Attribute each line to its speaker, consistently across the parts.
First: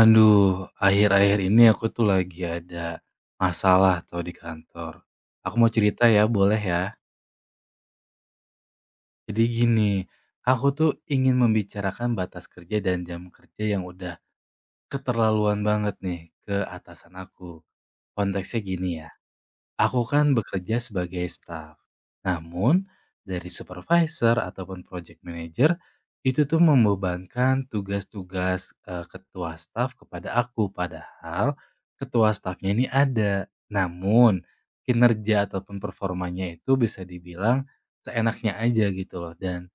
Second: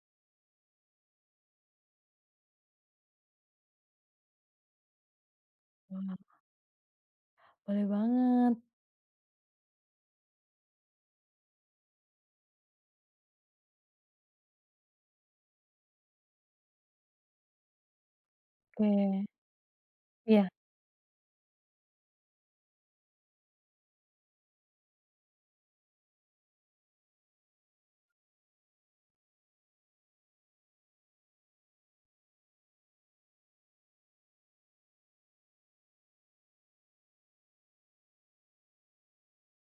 Speaker 1: Aduh, akhir-akhir ini aku tuh lagi ada masalah tuh di kantor. Aku mau cerita
Speaker 2: Wah,
Speaker 1: ya, boleh ya?
Speaker 2: boleh banget.
Speaker 1: Jadi gini, aku tuh ingin membicarakan batas kerja dan jam kerja yang udah keterlaluan banget nih ke atasan aku. Konteksnya gini ya.
Speaker 2: Oke.
Speaker 1: Aku kan
Speaker 2: Iya,
Speaker 1: bekerja sebagai staff. Namun, dari supervisor ataupun project manager, itu tuh membebankan tugas-tugas ketua staff kepada aku. Padahal ketua staffnya ini ada. Namun, kinerja ataupun performanya itu bisa dibilang seenaknya aja gitu loh. Dan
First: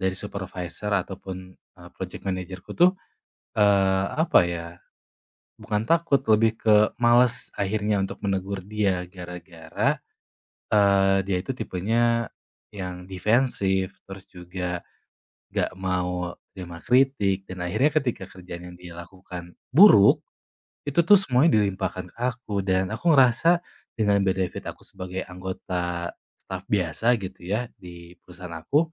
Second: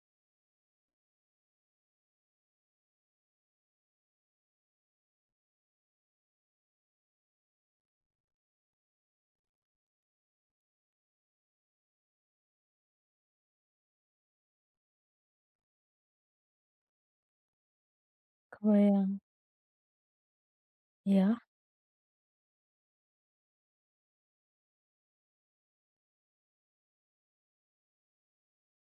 Speaker 1: dari supervisor ataupun project managerku tuh, apa ya, bukan takut, lebih ke males akhirnya untuk menegur dia gara-gara dia itu tipenya yang defensif, terus juga nggak mau terima kritik, dan akhirnya ketika kerjaan yang dia
Speaker 2: kebayang.
Speaker 1: lakukan buruk, itu tuh
Speaker 2: Iya?
Speaker 1: semuanya dilimpahkan ke aku. Dan aku ngerasa dengan benefit aku sebagai anggota staff biasa gitu ya, di perusahaan aku,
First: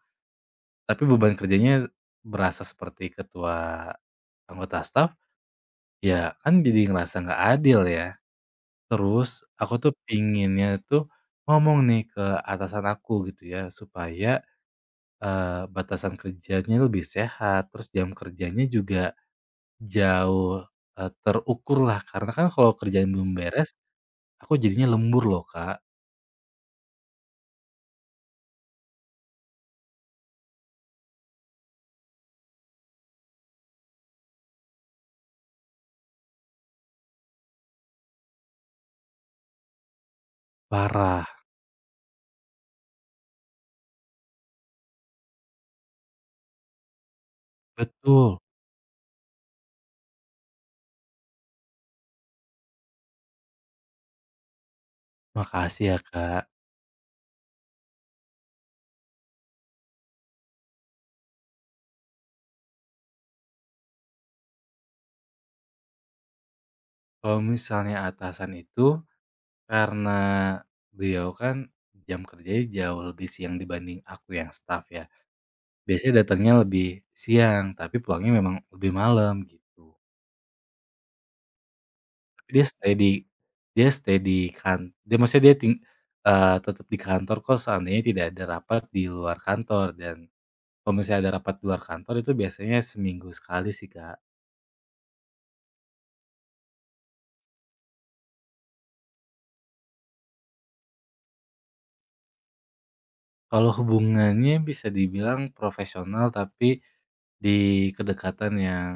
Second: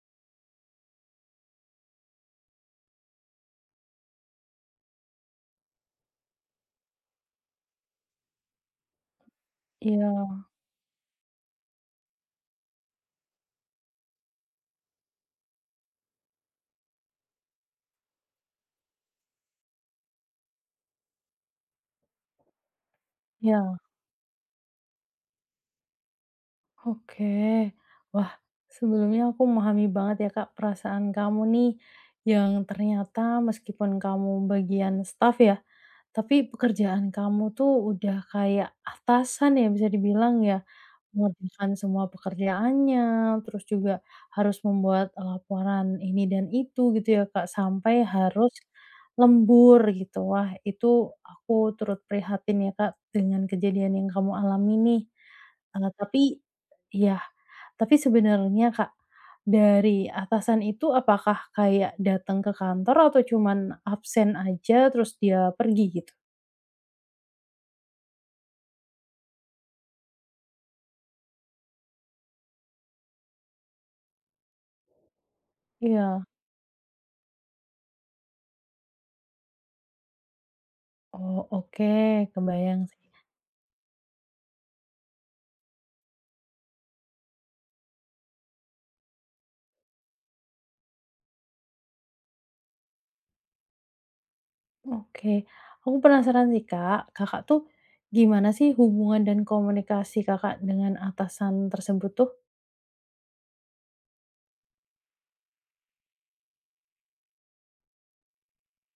Speaker 1: tapi beban kerjanya berasa seperti ketua anggota staff, ya kan, jadi ngerasa nggak adil ya. Terus aku tuh
Speaker 2: Iya
Speaker 1: pinginnya tuh ngomong nih ke atasan aku gitu ya, supaya batasan kerjanya lebih sehat, terus jam kerjanya juga jauh, terukurlah, karena kan kalau kerjaan belum beres,
Speaker 2: iya,
Speaker 1: aku jadinya lembur loh, Kak.
Speaker 2: oke. Wah, sebelumnya aku memahami banget ya, Kak, perasaan kamu nih, yang ternyata meskipun kamu bagian staff ya, tapi pekerjaan kamu tuh udah kayak atasan ya, bisa dibilang ya.
Speaker 1: Parah.
Speaker 2: Mengerjakan semua pekerjaannya, terus juga harus membuat laporan ini dan itu gitu ya, Kak, sampai
Speaker 1: Betul.
Speaker 2: harus lembur gitu. Wah, itu aku turut prihatin ya, Kak, dengan kejadian yang kamu alami nih.
Speaker 1: Makasih ya,
Speaker 2: Tapi
Speaker 1: Kak.
Speaker 2: ya, tapi sebenarnya, Kak, dari atasan itu apakah kayak datang ke kantor atau cuman absen aja terus dia pergi gitu?
Speaker 1: Kalau misalnya atasan itu, karena beliau kan jam kerjanya jauh lebih siang dibanding aku yang staff ya, biasanya
Speaker 2: Iya.
Speaker 1: datangnya lebih siang, tapi pulangnya memang lebih malam, gitu.
Speaker 2: Oh, oke,
Speaker 1: Dia
Speaker 2: kebayang
Speaker 1: stay
Speaker 2: sih.
Speaker 1: di dia stay di kan dia maksudnya dia ting eee, tetap di kantor kok seandainya tidak ada rapat di luar kantor. Dan kalau misalnya ada rapat di luar kantor, itu biasanya seminggu sekali sih, Kak.
Speaker 2: Oke, aku penasaran sih Kak, Kakak tuh gimana sih hubungan dan komunikasi Kakak dengan atasan tersebut tuh?
Speaker 1: Kalau hubungannya bisa dibilang profesional, tapi di kedekatan yang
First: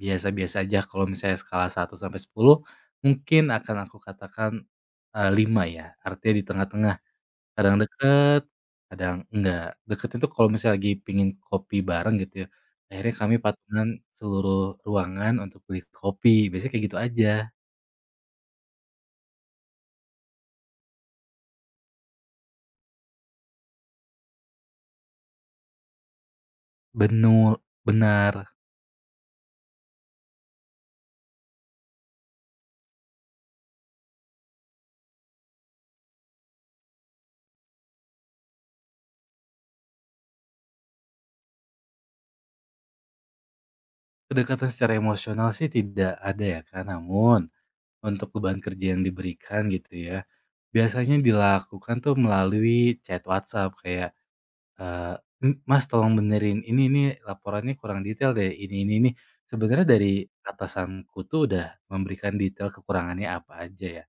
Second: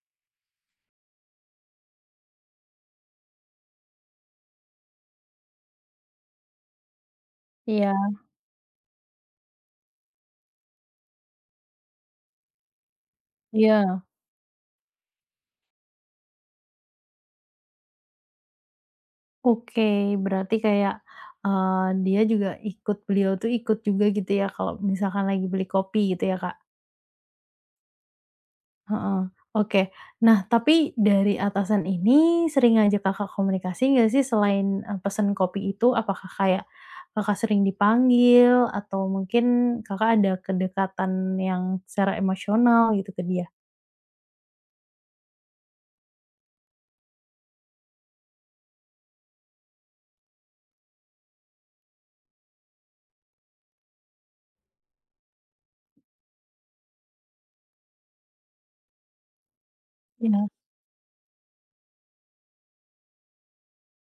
Speaker 1: biasa-biasa aja. Kalau misalnya skala satu sampai 10, mungkin akan aku katakan, 5 ya, artinya di tengah-tengah. Kadang
Speaker 2: Iya.
Speaker 1: deket, kadang enggak. Deket itu kalau misalnya lagi pingin kopi bareng gitu ya, akhirnya kami patungan
Speaker 2: Iya,
Speaker 1: seluruh ruangan untuk beli kopi, biasanya kayak gitu aja.
Speaker 2: oke, berarti kayak, dia juga ikut beliau tuh ikut juga gitu ya kalau misalkan lagi beli kopi gitu ya Kak?
Speaker 1: Benul benar.
Speaker 2: Heeh, oke. Nah, tapi dari atasan ini sering ngajak Kakak komunikasi nggak sih selain, pesen kopi itu? Apakah kayak Kakak sering dipanggil atau mungkin Kakak ada kedekatan yang secara emosional gitu ke dia?
Speaker 1: Kedekatan secara emosional sih tidak ada, ya kan? Namun, untuk beban kerja yang diberikan gitu ya, biasanya dilakukan tuh melalui chat WhatsApp, kayak Eee, Mas, tolong benerin ini, laporannya kurang detail deh, ini ini." Sebenarnya dari
Speaker 2: Iya,
Speaker 1: atasanku tuh udah memberikan detail kekurangannya apa aja ya.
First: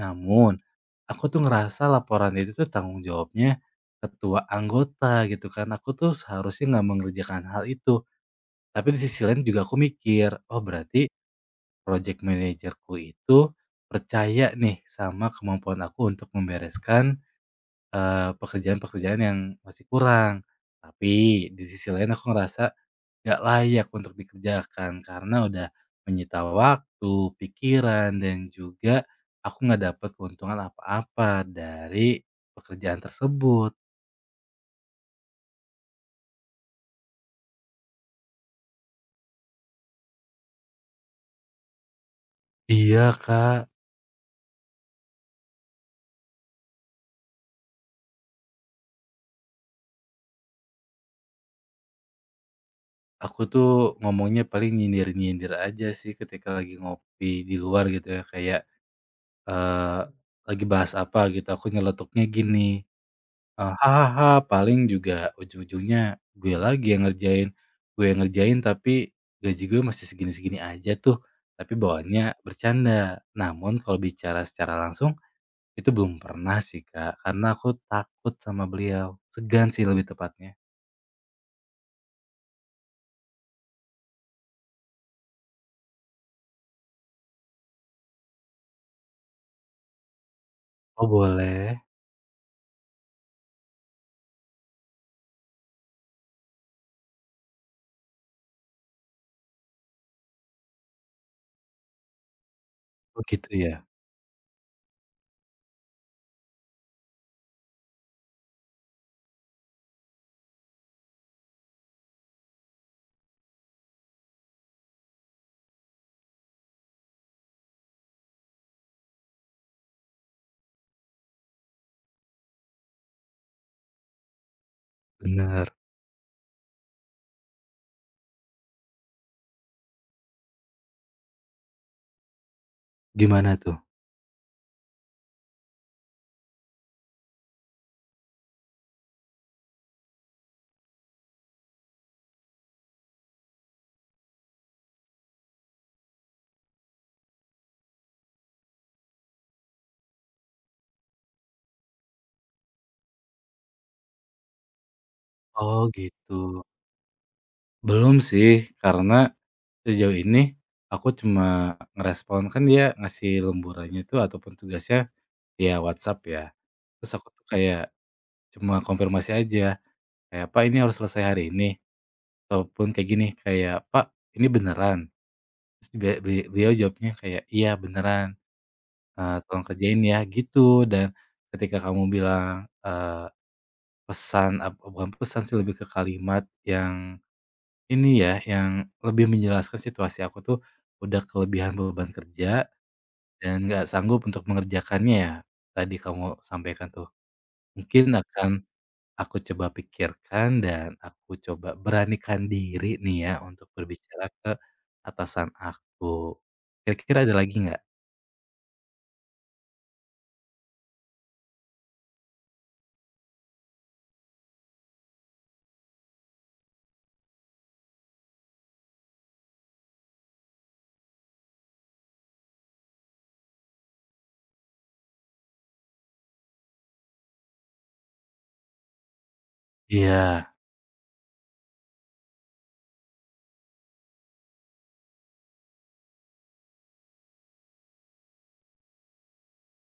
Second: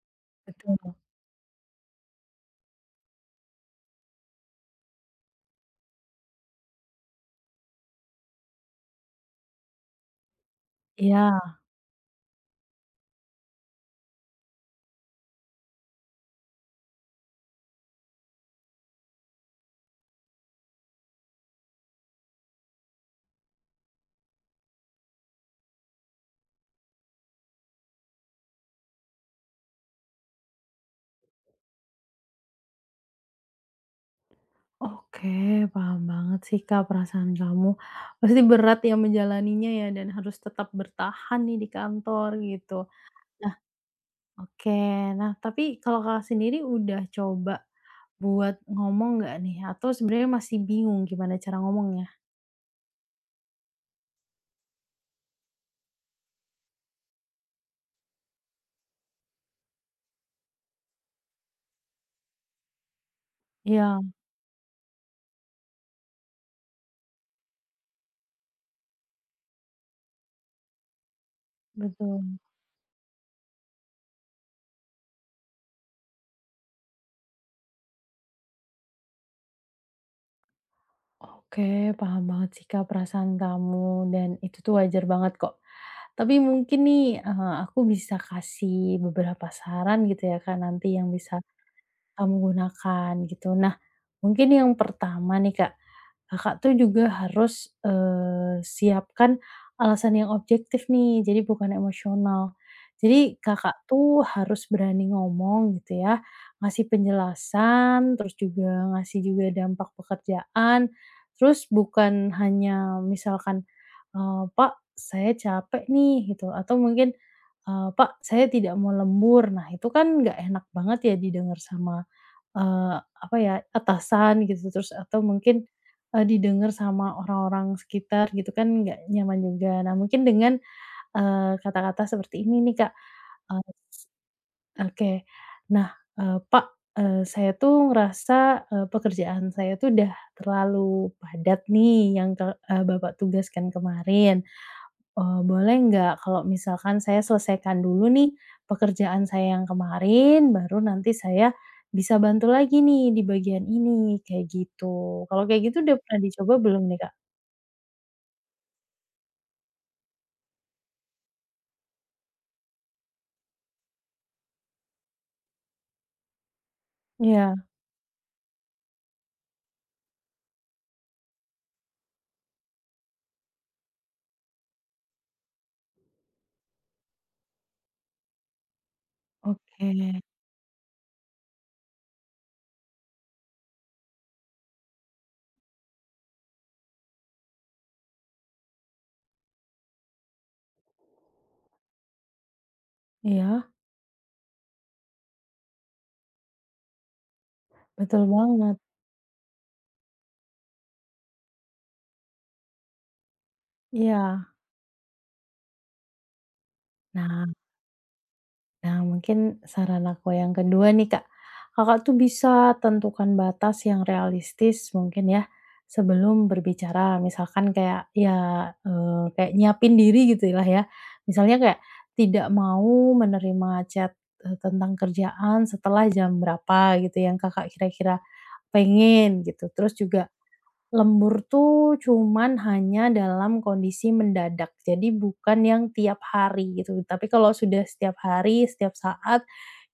Speaker 1: Namun,
Speaker 2: betul.
Speaker 1: aku tuh ngerasa laporan itu tuh tanggung jawabnya ketua anggota gitu kan, aku tuh seharusnya nggak mengerjakan hal itu. Tapi di sisi lain juga aku mikir, "Oh, berarti
Speaker 2: Iya,
Speaker 1: project manajerku itu percaya nih sama kemampuan aku untuk membereskan pekerjaan-pekerjaan yang masih kurang." Tapi di sisi lain aku ngerasa nggak layak untuk dikerjakan karena udah menyita waktu, pikiran, dan juga aku nggak dapat keuntungan apa-apa dari pekerjaan tersebut.
Speaker 2: oke, paham banget sih, Kak, perasaan kamu. Pasti berat ya menjalaninya ya dan harus tetap bertahan nih di kantor gitu.
Speaker 1: Iya,
Speaker 2: Nah,
Speaker 1: Kak,
Speaker 2: oke, nah tapi kalau Kakak sendiri udah coba buat ngomong nggak nih? Atau sebenarnya masih bingung gimana cara ngomongnya?
Speaker 1: aku tuh ngomongnya paling nyindir-nyindir aja sih ketika lagi ngopi di luar gitu ya, kayak, eee, lagi bahas apa gitu aku nyeletuknya gini.
Speaker 2: Iya,
Speaker 1: Hahaha, paling juga ujung-ujungnya gue lagi yang ngerjain. Gue yang ngerjain tapi gaji gue masih segini-segini aja tuh, tapi
Speaker 2: betul.
Speaker 1: bawaannya bercanda. Namun kalau bicara secara langsung, itu belum pernah sih, Kak, karena aku takut sama beliau, segan sih lebih tepatnya.
Speaker 2: Oke, paham banget sih Kak perasaan kamu dan itu tuh wajar banget kok. Tapi mungkin nih, aku bisa kasih beberapa saran gitu ya Kak nanti
Speaker 1: Oh,
Speaker 2: yang bisa
Speaker 1: boleh?
Speaker 2: kamu gunakan gitu. Nah, mungkin yang pertama nih Kak, Kakak tuh juga harus, siapkan alasan yang objektif nih, jadi bukan emosional.
Speaker 1: Oh
Speaker 2: Jadi
Speaker 1: gitu ya?
Speaker 2: Kakak tuh harus berani ngomong gitu ya, ngasih penjelasan, terus juga ngasih juga dampak pekerjaan, terus bukan hanya misalkan, "Pak, saya capek nih," gitu, atau mungkin, "Pak, saya tidak mau lembur." Nah, itu kan nggak enak banget ya didengar sama Eee, apa ya, atasan gitu, terus atau mungkin,
Speaker 1: Bener.
Speaker 2: didengar sama orang-orang sekitar gitu kan nggak nyaman juga. Nah mungkin dengan, kata-kata seperti ini nih Kak,
Speaker 1: Gimana
Speaker 2: eee,
Speaker 1: tuh?
Speaker 2: oke. Nah, "Pak, saya tuh ngerasa, pekerjaan saya tuh udah terlalu padat nih yang ke Bapak tugaskan kemarin. Boleh nggak kalau misalkan saya selesaikan dulu nih pekerjaan saya yang kemarin, baru nanti saya bisa bantu lagi nih di bagian ini, kayak gitu. Kalau kayak gitu
Speaker 1: Oh
Speaker 2: udah pernah
Speaker 1: gitu.
Speaker 2: dicoba belum nih, Kak?
Speaker 1: Belum sih, karena sejauh ini aku cuma ngerespon kan dia ngasih lemburannya itu ataupun tugasnya. Iya, WhatsApp ya. Terus aku tuh
Speaker 2: Iya,
Speaker 1: kayak cuma konfirmasi aja, kayak, "Pak, ini harus selesai hari ini?" Ataupun kayak gini, kayak, "Pak, ini beneran?" Terus dia beli beliau jawabnya kayak, "Iya, beneran, tolong
Speaker 2: oke.
Speaker 1: kerjain ya," gitu. Dan ketika kamu bilang, pesan ap bukan pesan sih, lebih ke kalimat yang ini ya, yang lebih menjelaskan situasi aku tuh udah kelebihan beban kerja dan
Speaker 2: Iya,
Speaker 1: nggak sanggup untuk mengerjakannya ya, tadi kamu sampaikan tuh. Mungkin
Speaker 2: betul
Speaker 1: akan
Speaker 2: banget.
Speaker 1: aku coba pikirkan, dan aku coba beranikan diri nih ya untuk berbicara
Speaker 2: Iya.
Speaker 1: ke atasan aku. Kira-kira ada
Speaker 2: Nah
Speaker 1: lagi nggak?
Speaker 2: Nah, mungkin saran aku yang kedua nih, Kak. Kakak tuh bisa tentukan batas yang realistis mungkin ya, sebelum berbicara. Misalkan kayak, ya, kayak nyiapin diri gitu lah ya. Misalnya kayak tidak mau menerima chat, tentang kerjaan setelah jam berapa gitu yang Kakak kira-kira pengen gitu. Terus juga
Speaker 1: Iya.
Speaker 2: lembur tuh cuman hanya dalam kondisi mendadak, jadi bukan yang tiap hari gitu. Tapi kalau sudah setiap hari, setiap saat,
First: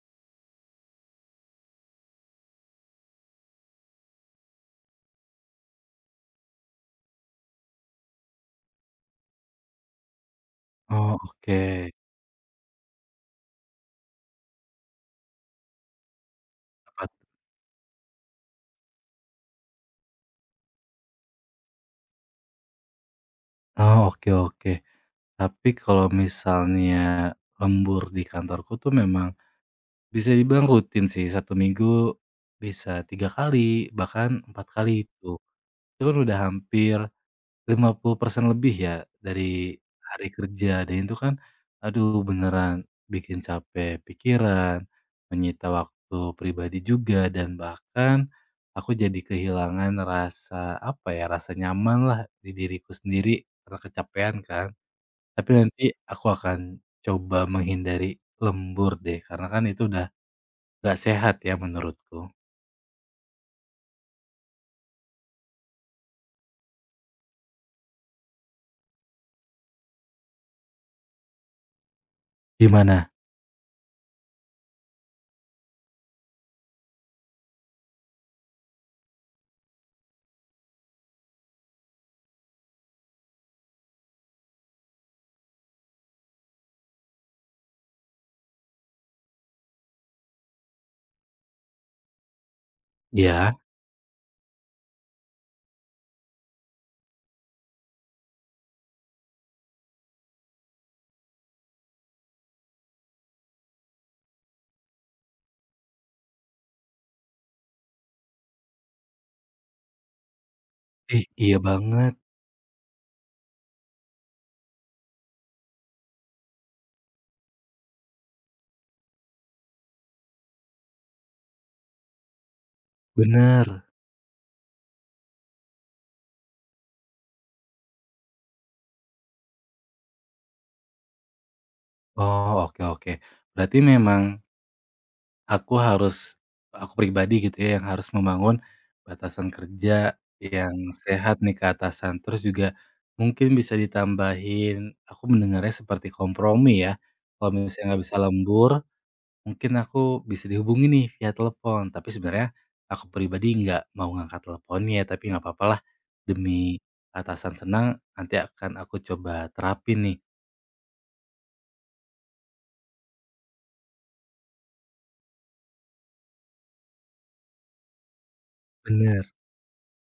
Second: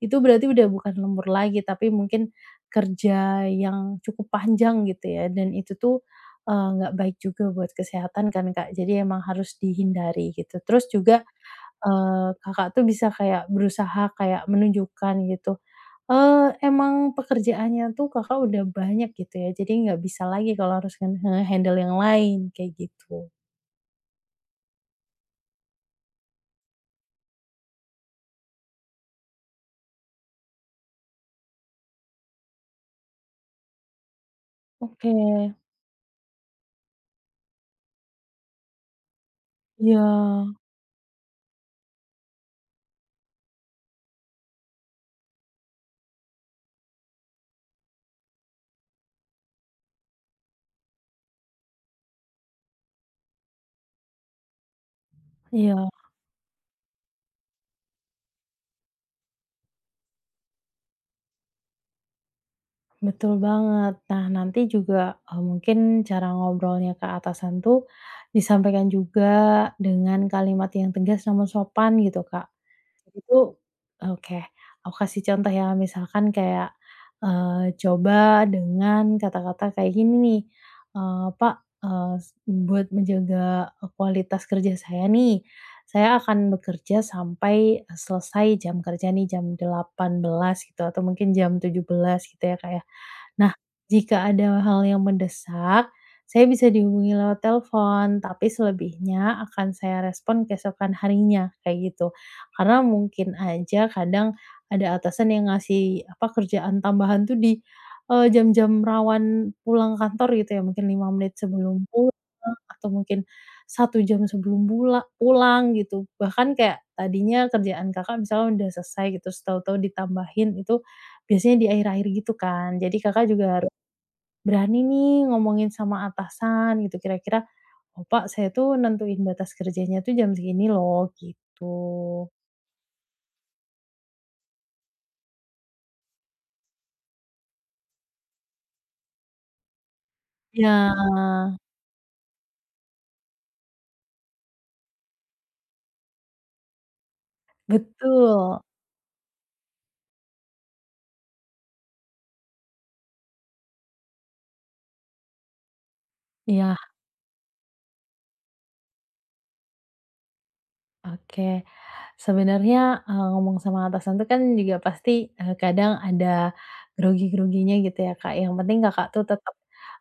Speaker 2: itu berarti udah bukan lembur lagi, tapi mungkin kerja yang cukup panjang gitu ya, dan itu tuh, nggak baik juga buat kesehatan kan, Kak. Jadi emang harus dihindari gitu. Terus
Speaker 1: Oh,
Speaker 2: juga
Speaker 1: oke.
Speaker 2: Kakak tuh bisa kayak berusaha kayak menunjukkan gitu,
Speaker 1: Apa
Speaker 2: emang
Speaker 1: tuh?
Speaker 2: pekerjaannya tuh Kakak udah banyak gitu ya, jadi nggak bisa lagi kalau harus nge handle yang lain, kayak gitu.
Speaker 1: Oh, oke oke. Tapi kalau misalnya lembur di kantorku tuh memang bisa dibilang rutin sih. Satu minggu bisa 3 kali, bahkan 4 kali
Speaker 2: Oke.
Speaker 1: itu. Itu kan udah hampir 50% lebih ya dari
Speaker 2: Iya
Speaker 1: hari kerja. Dan itu kan, aduh, beneran bikin capek pikiran, menyita waktu pribadi juga, dan bahkan aku jadi kehilangan rasa, apa ya, rasa nyaman lah di diriku sendiri karena kecapean kan. Tapi nanti
Speaker 2: iya,
Speaker 1: aku akan coba menghindari lembur deh, karena kan itu udah gak sehat ya menurutku.
Speaker 2: betul banget. Nah, nanti juga, mungkin cara ngobrolnya ke atasan tuh disampaikan juga dengan kalimat yang tegas namun sopan gitu, Kak.
Speaker 1: Gimana?
Speaker 2: Jadi tuh oke, aku kasih contoh ya, misalkan kayak, coba dengan kata-kata kayak gini nih, "Pak, eee, s buat menjaga kualitas kerja saya nih, saya akan bekerja sampai selesai jam kerja nih, jam 18.00 gitu, atau mungkin jam 17.00 gitu ya, kayak "Nah,
Speaker 1: Iya?
Speaker 2: jika ada hal yang mendesak, saya bisa dihubungi lewat telepon, tapi selebihnya akan saya respon keesokan harinya," kayak gitu. Karena mungkin aja kadang ada atasan yang ngasih, apa, kerjaan tambahan tuh di, jam-jam rawan pulang kantor gitu ya, mungkin lima
Speaker 1: Ih,
Speaker 2: menit
Speaker 1: iya
Speaker 2: sebelum pulang
Speaker 1: banget,
Speaker 2: atau mungkin 1 jam sebelum pulang gitu. Bahkan kayak tadinya kerjaan Kakak misalnya udah selesai gitu, terus tahu-tahu ditambahin itu biasanya di akhir-akhir gitu kan. Jadi Kakak juga harus
Speaker 1: bener.
Speaker 2: berani nih ngomongin sama atasan gitu kira-kira, "Oh, Pak, saya tuh nentuin batas kerjanya tuh jam segini loh," gitu.
Speaker 1: Oh, oke oke. Berarti memang Aku harus aku pribadi gitu ya, yang harus membangun batasan kerja
Speaker 2: Iya,
Speaker 1: yang sehat nih ke atasan. Terus juga mungkin bisa ditambahin, aku mendengarnya seperti kompromi ya, kalau misalnya nggak bisa
Speaker 2: betul.
Speaker 1: lembur, mungkin aku bisa dihubungi nih via telepon. Tapi sebenarnya aku pribadi nggak mau ngangkat teleponnya, tapi nggak apa apa lah
Speaker 2: Iya,
Speaker 1: demi atasan senang, nanti akan aku coba terapin nih.
Speaker 2: oke. Sebenarnya, ngomong sama atasan tuh kan juga pasti, kadang ada grogi-groginya gitu ya, Kak. Yang penting Kakak tuh
Speaker 1: Bener.
Speaker 2: tetap,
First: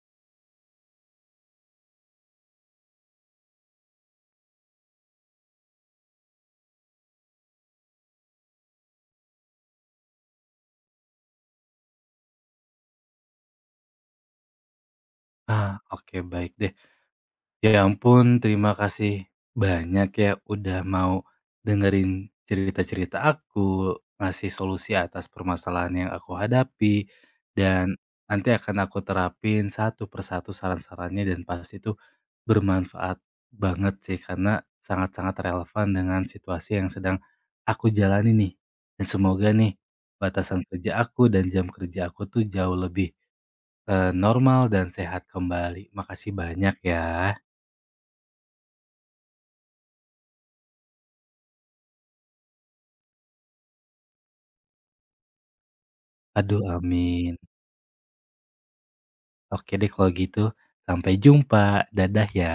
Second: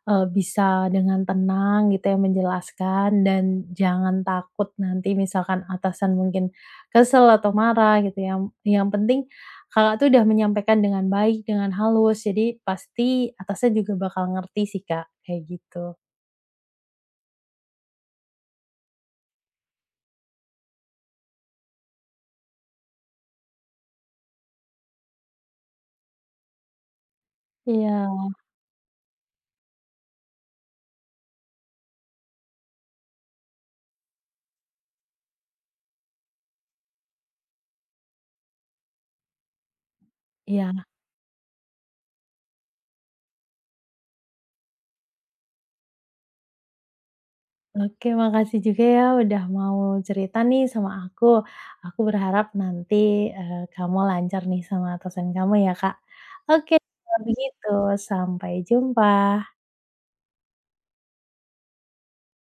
Speaker 2: bisa dengan tenang gitu ya menjelaskan dan jangan takut nanti misalkan atasan mungkin kesel atau marah gitu ya. Yang penting Kakak tuh udah menyampaikan dengan baik, dengan halus, jadi pasti atasan juga bakal ngerti sih, Kak, kayak
Speaker 1: Ah,
Speaker 2: gitu.
Speaker 1: oke baik deh. Ya ampun, terima kasih banyak ya udah mau dengerin cerita-cerita aku, ngasih solusi atas permasalahan yang aku hadapi,
Speaker 2: Iya,
Speaker 1: dan nanti akan aku terapin satu persatu saran-sarannya, dan pasti itu bermanfaat banget sih karena sangat-sangat relevan dengan situasi yang sedang aku jalani nih. Dan semoga nih batasan
Speaker 2: iya.
Speaker 1: kerja aku dan jam kerja aku tuh jauh lebih normal dan sehat kembali. Makasih banyak ya.
Speaker 2: Oke, makasih juga ya udah mau cerita nih sama aku. Aku berharap nanti, kamu lancar nih sama atasan kamu ya, Kak.
Speaker 1: Aduh,
Speaker 2: Oke, kalau
Speaker 1: amin.
Speaker 2: begitu sampai jumpa.
Speaker 1: Oke deh kalau gitu, sampai jumpa, dadah ya.